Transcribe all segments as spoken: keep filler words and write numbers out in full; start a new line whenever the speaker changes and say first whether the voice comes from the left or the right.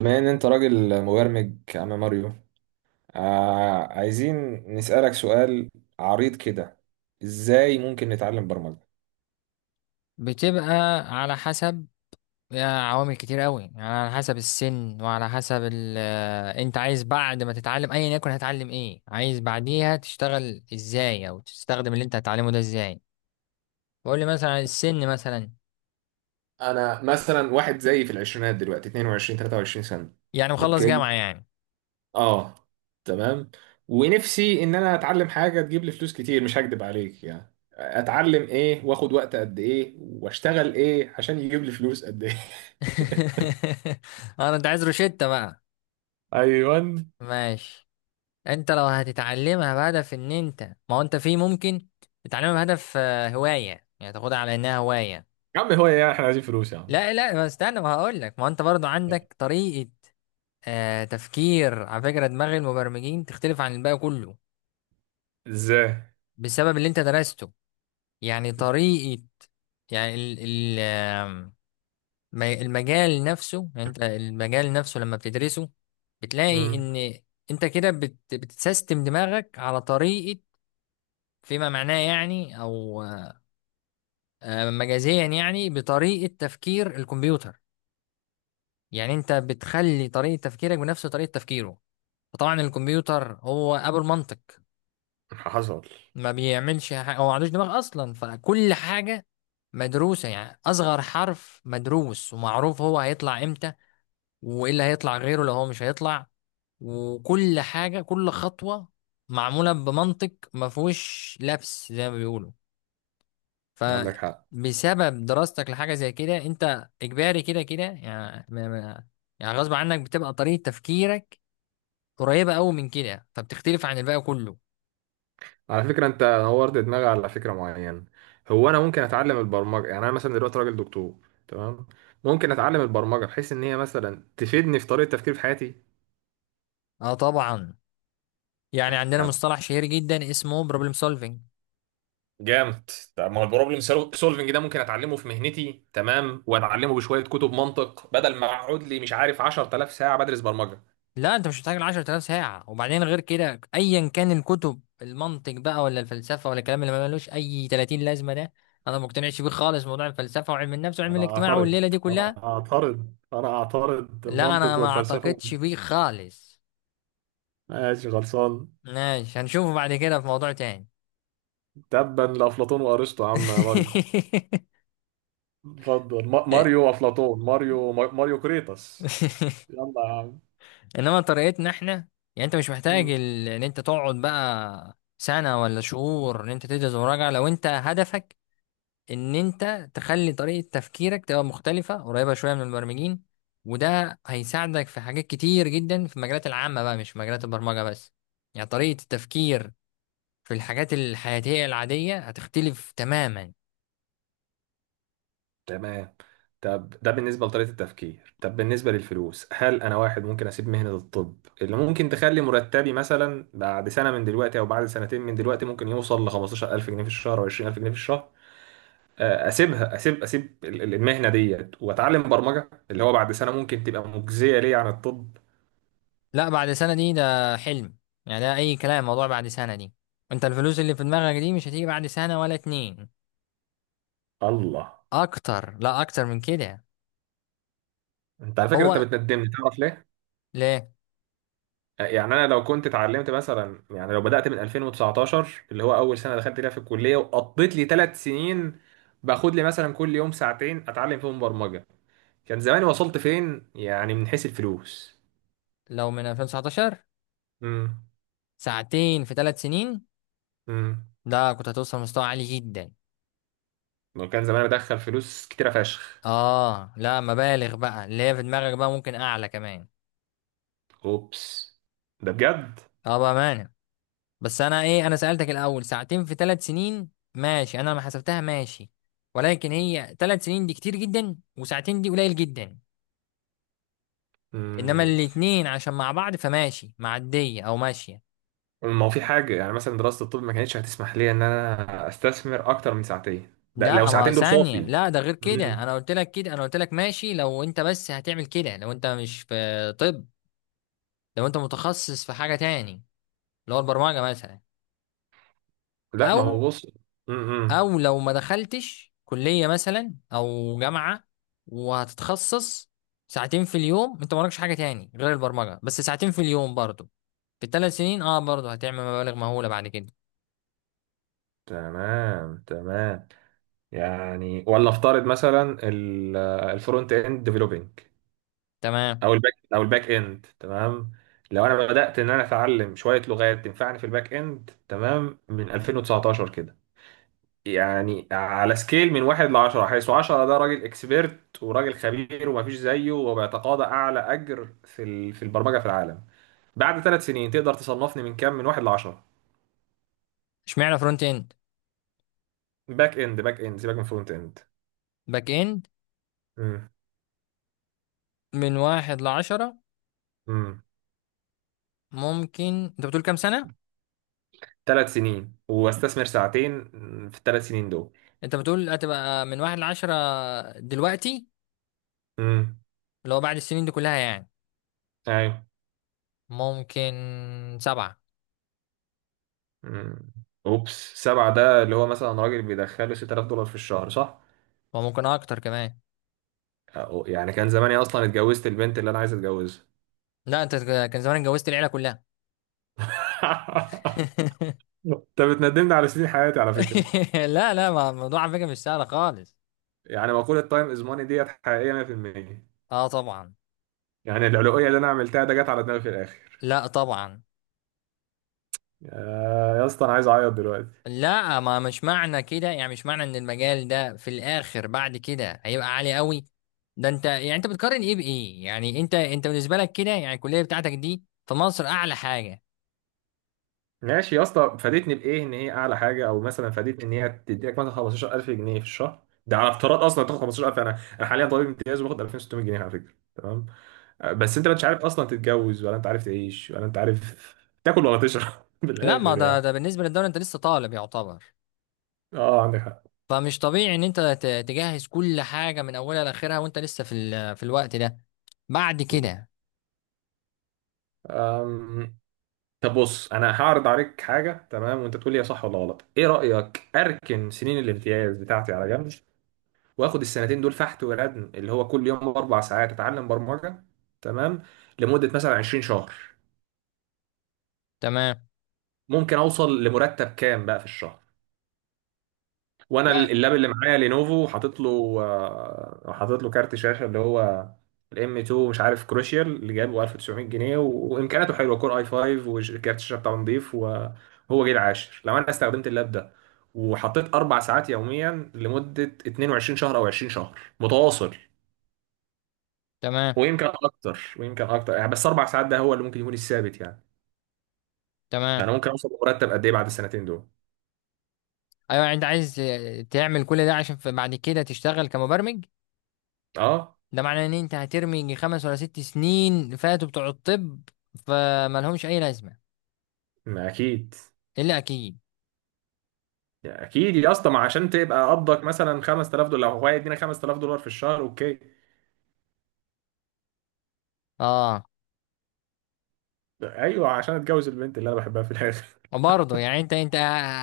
right: بما ان انت راجل مبرمج يا عم ماريو، آه عايزين نسألك سؤال عريض كده. ازاي ممكن نتعلم برمجة؟
left: بتبقى على حسب، آه، عوامل كتير قوي يعني، على حسب السن وعلى حسب ال... آه، انت عايز بعد ما تتعلم ايا يكن هتعلم ايه، عايز بعديها تشتغل ازاي او تستخدم اللي انت هتتعلمه ده ازاي. بقول لي مثلا على السن مثلا.
right: انا مثلا واحد زيي في العشرينات دلوقتي، اثنين وعشرين ثلاثة وعشرين سنة.
left: يعني مخلص
right: اوكي.
left: جامعة يعني.
right: اه. تمام. ونفسي ان انا اتعلم حاجة تجيب لي فلوس كتير، مش هكدب عليك. يعني اتعلم ايه، واخد وقت قد ايه، واشتغل ايه عشان يجيب لي فلوس قد ايه؟
left: انا انت عايز روشتة بقى.
right: ايوه.
left: ماشي، انت لو هتتعلمها بهدف ان انت، ما هو انت في ممكن تتعلمها بهدف آه، هواية يعني، تاخدها على انها هواية.
right: يا عم هو ايه يعني، احنا عايزين فلوس يا عم.
left: لا لا، ما استنى، ما هقول لك. ما هو انت برضو عندك طريقة آه تفكير. على فكرة دماغ المبرمجين تختلف عن الباقي كله
right: ازاي؟
left: بسبب اللي انت درسته. يعني طريقة، يعني ال ال آم، م- المجال نفسه، يعني انت المجال نفسه لما بتدرسه بتلاقي
right: امم.
left: ان انت كده بت بتسيستم دماغك على طريقة، فيما معناه يعني، او آه، مجازيا يعني، بطريقة تفكير الكمبيوتر. يعني انت بتخلي طريقة تفكيرك بنفس طريقة تفكيره. فطبعا الكمبيوتر هو ابو المنطق،
right: حصل.
left: ما بيعملش حاجة، هو ما عندوش دماغ أصلا، فكل حاجة مدروسة. يعني أصغر حرف مدروس ومعروف هو هيطلع إمتى، وإيه اللي هيطلع غيره لو هو مش هيطلع. وكل حاجة، كل خطوة معمولة بمنطق ما فيهوش لبس زي ما بيقولوا.
right: عندك حق.
left: فبسبب دراستك لحاجة زي كده، أنت إجباري كده كده يعني ما- ما- يعني غصب عنك بتبقى طريقة تفكيرك قريبة أوي من كده، فبتختلف عن الباقي كله.
right: على فكرة انت نورت دماغي على فكرة معينة. هو انا ممكن اتعلم البرمجة؟ يعني انا مثلا دلوقتي راجل دكتور، تمام، ممكن اتعلم البرمجة بحيث ان هي مثلا تفيدني في طريقة تفكيري في حياتي.
left: اه طبعا، يعني عندنا
right: طب
left: مصطلح شهير جدا اسمه بروبلم سولفينج.
right: جامد. طب ما هو البروبلم سولفنج ده ممكن اتعلمه في مهنتي، تمام، واتعلمه بشوية كتب منطق، بدل ما اقعد لي مش عارف عشر تلاف ساعة بدرس برمجة.
left: لا انت مش محتاج ل عشرة آلاف ساعه، وبعدين غير كده، ايا كان الكتب المنطق بقى ولا الفلسفه ولا الكلام اللي ما ملوش اي تلاتين لازمه ده، انا ما مقتنعش بيه خالص. موضوع الفلسفه وعلم النفس وعلم
right: انا
left: الاجتماع
right: اعترض.
left: والليله دي كلها
right: انا اعترض. انا اعترض
left: لا، انا
right: المنطق
left: ما
right: والفلسفه.
left: اعتقدش بيه خالص.
right: ماشي، خلصان.
left: ماشي، هنشوفه بعد كده في موضوع تاني.
right: تبا لافلاطون وارسطو يا عم ماريو. اتفضل. ما- ماريو افلاطون، ماريو ما- ماريو كريتاس. يلا يا عم.
left: انما طريقتنا احنا، يعني انت مش محتاج
right: مم.
left: ال- ان انت تقعد بقى سنة ولا شهور ان انت تدرس مراجعة، لو انت هدفك ان انت تخلي طريقة تفكيرك تبقى مختلفة قريبة شوية من المبرمجين. وده هيساعدك في حاجات كتير جدا في المجالات العامة بقى، مش في مجالات البرمجة بس. يعني طريقة التفكير في الحاجات الحياتية العادية هتختلف تماما.
right: تمام. طب ده بالنسبة لطريقة التفكير. طب بالنسبة للفلوس، هل أنا واحد ممكن أسيب مهنة الطب اللي ممكن تخلي مرتبي مثلا بعد سنة من دلوقتي أو بعد سنتين من دلوقتي ممكن يوصل ل خمسة عشر الف جنيه في الشهر أو عشرين الف جنيه في الشهر؟ آه، أسيبها أسيب أسيب ال- ال- المهنة ديت وأتعلم برمجة، اللي هو بعد سنة ممكن تبقى مجزية ليا عن الطب.
left: لا، بعد سنة دي ده حلم، يعني ده اي كلام موضوع بعد سنة دي. انت الفلوس اللي في دماغك دي مش هتيجي بعد سنة ولا اتنين.
right: الله.
left: اكتر، لا اكتر من كده.
right: أنت على فكرة أنت
left: هو
right: بتندمني، تعرف ليه؟
left: ليه؟
right: يعني انا لو كنت اتعلمت مثلا، يعني لو بدأت من الفين وتسعتاشر اللي هو اول سنة دخلت فيها في الكلية، وقضيت لي ثلاث سنين باخد لي مثلا كل يوم ساعتين اتعلم فيهم برمجة، كان زماني وصلت فين يعني من حيث الفلوس؟
left: لو من ألفين وتسعتاشر،
right: امم.
left: ساعتين في تلات سنين،
right: امم.
left: ده كنت هتوصل مستوى عالي جدا.
right: وكان زماني بدخل فلوس كتيرة فشخ.
left: اه لا، مبالغ بقى اللي هي في دماغك بقى، ممكن اعلى كمان.
right: اوبس. ده بجد.
left: اه، بامانه. بس انا ايه، انا سالتك الاول ساعتين في ثلاث سنين، ماشي، انا لما حسبتها ماشي، ولكن هي ثلاث سنين دي كتير جدا، وساعتين دي قليل جدا. انما
right: امم.
left: الاتنين عشان مع بعض فماشي، معديه او ماشيه.
right: ما هو في حاجة، يعني مثلا دراسة الطب ما كانتش هتسمح لي ان انا استثمر اكتر من ساعتين، ده لو
left: لا ما
right: ساعتين دول
left: ثانيه،
right: صافي.
left: لا ده غير كده،
right: امم.
left: انا قلت لك كده، انا قلت لك ماشي لو انت بس هتعمل كده، لو انت مش في طب، لو انت متخصص في حاجه تاني، اللي هو البرمجه مثلا،
right: لا ما
left: او
right: هو بص.
left: او لو ما دخلتش كلية مثلا او جامعة وهتتخصص، ساعتين في اليوم، انت مالكش حاجة تاني غير البرمجة، بس ساعتين في اليوم برضو، في الثلاث سنين، اه برضو هتعمل مبالغ مهولة بعد كده.
right: تمام، تمام. يعني، ولا افترض مثلا ال- الفرونت اند ديفلوبينج،
left: تمام،
right: او الباك او الباك اند تمام. لو انا بدات ان انا اتعلم شويه لغات تنفعني في الباك اند، تمام، من الفين وتسعة عشر كده. يعني على سكيل من واحد ل عشرة، حيث عشرة ده راجل اكسبيرت وراجل خبير ومفيش زيه وبيتقاضى اعلى اجر في ال- في البرمجه في العالم، بعد ثلاث سنين تقدر تصنفني من كام، من واحد ل عشرة؟
left: اشمعنى فرونت اند؟
right: باك اند، باك اند، سيبك من فرونت
left: باك اند، من واحد لعشرة؟
right: اند.
left: ممكن. انت بتقول كام سنة؟
right: ثلاث سنين واستثمر ساعتين في الثلاث سنين دول.
left: انت بتقول هتبقى من واحد لعشرة دلوقتي،
right: امم.
left: اللي هو بعد السنين دي كلها يعني؟
right: ايوه.
left: ممكن سبعة،
right: امم. اوبس، سبعة ده اللي هو مثلا راجل بيدخله ست تلاف دولار في الشهر، صح؟
left: وممكن اكتر كمان.
right: أو- يعني كان زماني اصلا اتجوزت البنت اللي انا عايز اتجوزها.
left: لا انت، كان زمان اتجوزت العيلة كلها.
right: انت بتندمني على سنين حياتي على فكرة.
left: لا لا، ما الموضوع على فكرة مش سهل خالص.
right: يعني مقولة تايم از ماني ديت حقيقية مية في المية.
left: اه طبعا.
right: يعني العلوية اللي انا عملتها ده جت على دماغي في الاخر.
left: لا طبعا،
right: يا يا اسطى، انا عايز اعيط دلوقتي.
left: لا ما مش معنى كده، يعني مش معنى ان المجال ده في الاخر بعد كده هيبقى عالي قوي. ده انت يعني، انت بتقارن ايه بايه؟ يعني انت انت بالنسبة لك كده، يعني الكلية بتاعتك دي في مصر اعلى حاجة.
right: ماشي يا اسطى، فادتني بايه ان هي اعلى حاجه، او مثلا فادتني ان هي تديك مثلا خمستاشر الف جنيه في الشهر؟ ده على افتراض اصلا تاخد خمستاشر الف. انا انا حاليا طبيب امتياز وباخد الفين وست مية جنيه على فكره، تمام. آه، بس انت مش عارف اصلا تتجوز، ولا انت عارف تعيش، ولا انت عارف تاكل ولا تشرب
left: لا ما
right: بالاخر
left: ده
right: يعني.
left: ده بالنسبة للدولة، انت لسه طالب يعتبر،
right: اه، عندك حق.
left: فمش طبيعي ان انت ت- تجهز كل حاجة من اولها لاخرها وانت لسه في ال- في الوقت ده بعد كده.
right: أم، طب بص، انا هعرض عليك حاجه، تمام، وانت تقول لي هي صح ولا غلط. ايه رايك اركن سنين الامتياز بتاعتي على جنب، واخد السنتين دول فحت وردم اللي هو كل يوم اربع ساعات اتعلم برمجه، تمام، لمده مثلا عشرين شهر،
left: تمام،
right: ممكن اوصل لمرتب كام بقى في الشهر؟ وانا ال-
left: لا
right: اللاب اللي معايا لينوفو حاطط له آه، حاطط له كارت شاشه اللي هو الام اتنين مش عارف كروشيال اللي جابه الف وتسع مية جنيه و- وامكانياته حلوه، كور اي خمسة، وكارت الشاشه بتاعه نضيف، وهو جيل عاشر. لو انا استخدمت اللاب ده وحطيت اربع ساعات يوميا لمده اتنين وعشرين شهر او عشرين شهر متواصل،
left: تمام
right: ويمكن اكتر، ويمكن اكتر يعني، بس اربع ساعات ده هو اللي ممكن يكون الثابت يعني، ده انا
left: تمام.
right: ممكن اوصل لمرتب قد ايه بعد السنتين دول؟
left: ايوه انت عايز تعمل كل ده عشان ف- بعد كده تشتغل كمبرمج؟
right: اه.
left: ده معناه ان انت هترمي يجي خمس ولا ست سنين فاتوا بتوع الطب فمالهمش اي لازمه.
right: ما اكيد.
left: الا اكيد.
right: يا اكيد يا اسطى، ما عشان تبقى قبضك مثلا خمس تلاف دولار، لو هو يدينا خمس تلاف دولار في الشهر، اوكي.
left: اه.
right: ايوه، عشان اتجوز البنت اللي انا بحبها في الاخر.
left: برضه يعني انت انت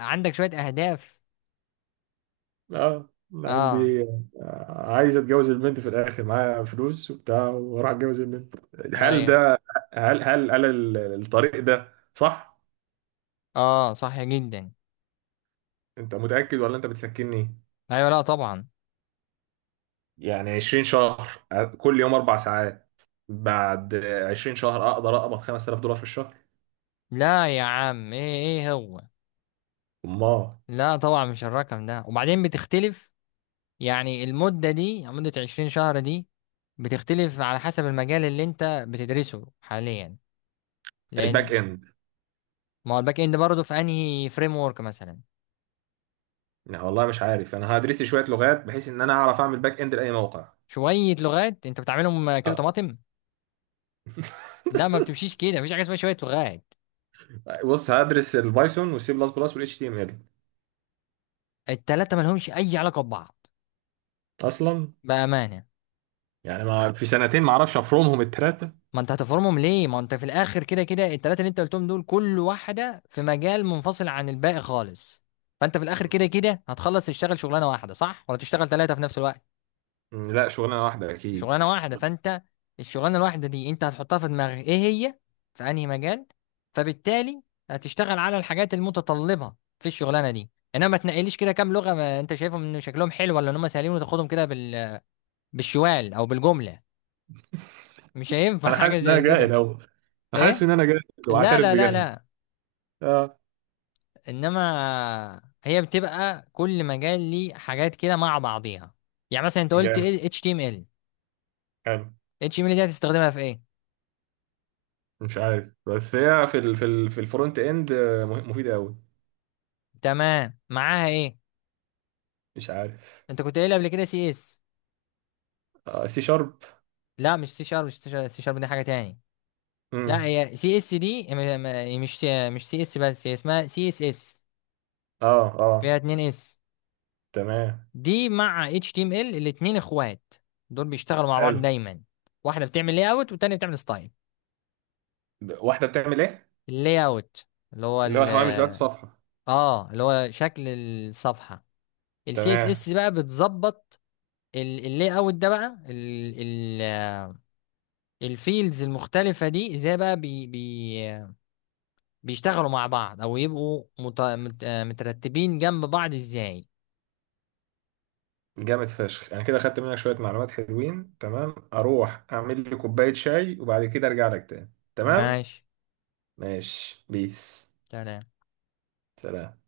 left: عندك شويه اهداف.
right: اه، أنا
left: اه.
right: عندي. آه، عايز اتجوز البنت في الاخر معايا فلوس وبتاع واروح اتجوز البنت. هل
left: ايوه.
right: ده. هل هل هل ال- الطريق ده صح؟
left: اه صح جدا.
right: انت متاكد ولا انت بتسكتني؟
left: ايوه، لا طبعا.
right: يعني عشرين شهر كل يوم أربع ساعات بعد عشرين شهر أقدر أقبض خمس تلاف دولار في الشهر؟
left: لا يا عم، ايه ايه هو؟
right: أمال.
left: لا طبعا مش الرقم ده، وبعدين بتختلف. يعني المده دي، مده عشرين شهر دي، بتختلف على حسب المجال اللي انت بتدرسه حاليا،
right: الباك
left: لان،
right: إند.
left: ما هو الباك اند برضه في انهي فريم ورك مثلا؟
right: يعني والله مش عارف، أنا هدرس لي شوية لغات بحيث إن أنا أعرف أعمل باك إند لأي موقع.
left: شويه لغات انت بتعملهم كيلو
right: أه.
left: طماطم؟ لا ما بتمشيش كده، مفيش حاجه اسمها شويه لغات.
right: بص هدرس البايثون والسي بلس بلس والاتش تي ام ال.
left: التلاته مالهمش اي علاقه ببعض
right: أصلا،
left: بامانه.
right: يعني ما في سنتين ما أعرفش أفرمهم التلاتة؟
left: ما انت هتفرمهم ليه، ما انت في الاخر كده كده التلاته اللي انت قلتهم دول كل واحده في مجال منفصل عن الباقي خالص. فانت في الاخر كده كده هتخلص تشتغل شغلانه واحده، صح ولا تشتغل ثلاثه في نفس الوقت؟
right: م، لا، شغلانة واحدة أكيد.
left: شغلانه واحده. فانت الشغلانه الواحده دي انت هتحطها في دماغك ايه هي، في انهي مجال، فبالتالي هتشتغل على الحاجات المتطلبه في الشغلانه دي. انما ما تنقليش كده كام لغه ما انت شايفهم ان شكلهم حلو ولا ان هم سهلين وتاخدهم كده بال... بالشوال او بالجمله. مش هينفع
right: أنا
left: حاجه
right: حاسس إن أنا
left: زي
right: جاهل
left: كده.
right: أوي، أنا حاسس
left: ايه؟
right: إن أنا جاهل
left: لا
right: وأعترف
left: لا لا
right: بجهلي.
left: لا.
right: أه.
left: انما هي بتبقى كل مجال ليه حاجات كده مع بعضيها. يعني مثلا، انت قلت
right: جامد.
left: ايه؟ اتش تي ام ال. اتش تي ام ال دي هتستخدمها في ايه؟
right: مش عارف، بس هي في ال في ال في الفرونت اند آه، مه- مفيدة قوي.
left: تمام، معاها ايه؟
right: مش عارف.
left: انت كنت قايل قبل كده سي اس.
right: آه، سي شارب.
left: لا، مش سي شارب، مش سي شارب دي حاجه تاني. لا
right: امم.
left: هي سي اس دي م- م- مش مش سي اس، بس هي اسمها سي اس اس،
right: اه.
left: فيها
right: اه.
left: اتنين اس.
right: تمام.
left: دي مع اتش تي ام ال الاتنين اخوات، دول بيشتغلوا مع بعض
right: حلو.
left: دايما. واحده بتعمل لاي اوت والتانيه بتعمل ستايل.
right: ب- واحدة بتعمل ايه؟
left: اللاي اوت اللي هو
right: اللي هو
left: ال
right: الهوامش بتاعت الصفحة.
left: اه اللي هو شكل الصفحه. السي اس
right: تمام.
left: اس بقى بتظبط اللاي اوت ده بقى ال ال الفيلدز المختلفه دي ازاي بقى بي بي بيشتغلوا مع بعض او يبقوا مت... مت... آه، مترتبين جنب بعض ازاي.
right: جامد فشخ. انا كده خدت منك شوية معلومات حلوين، تمام، اروح اعمل لي كوباية شاي وبعد كده ارجع لك تاني، تمام.
left: ماشي،
right: ماشي. بيس.
left: سلام.
right: سلام.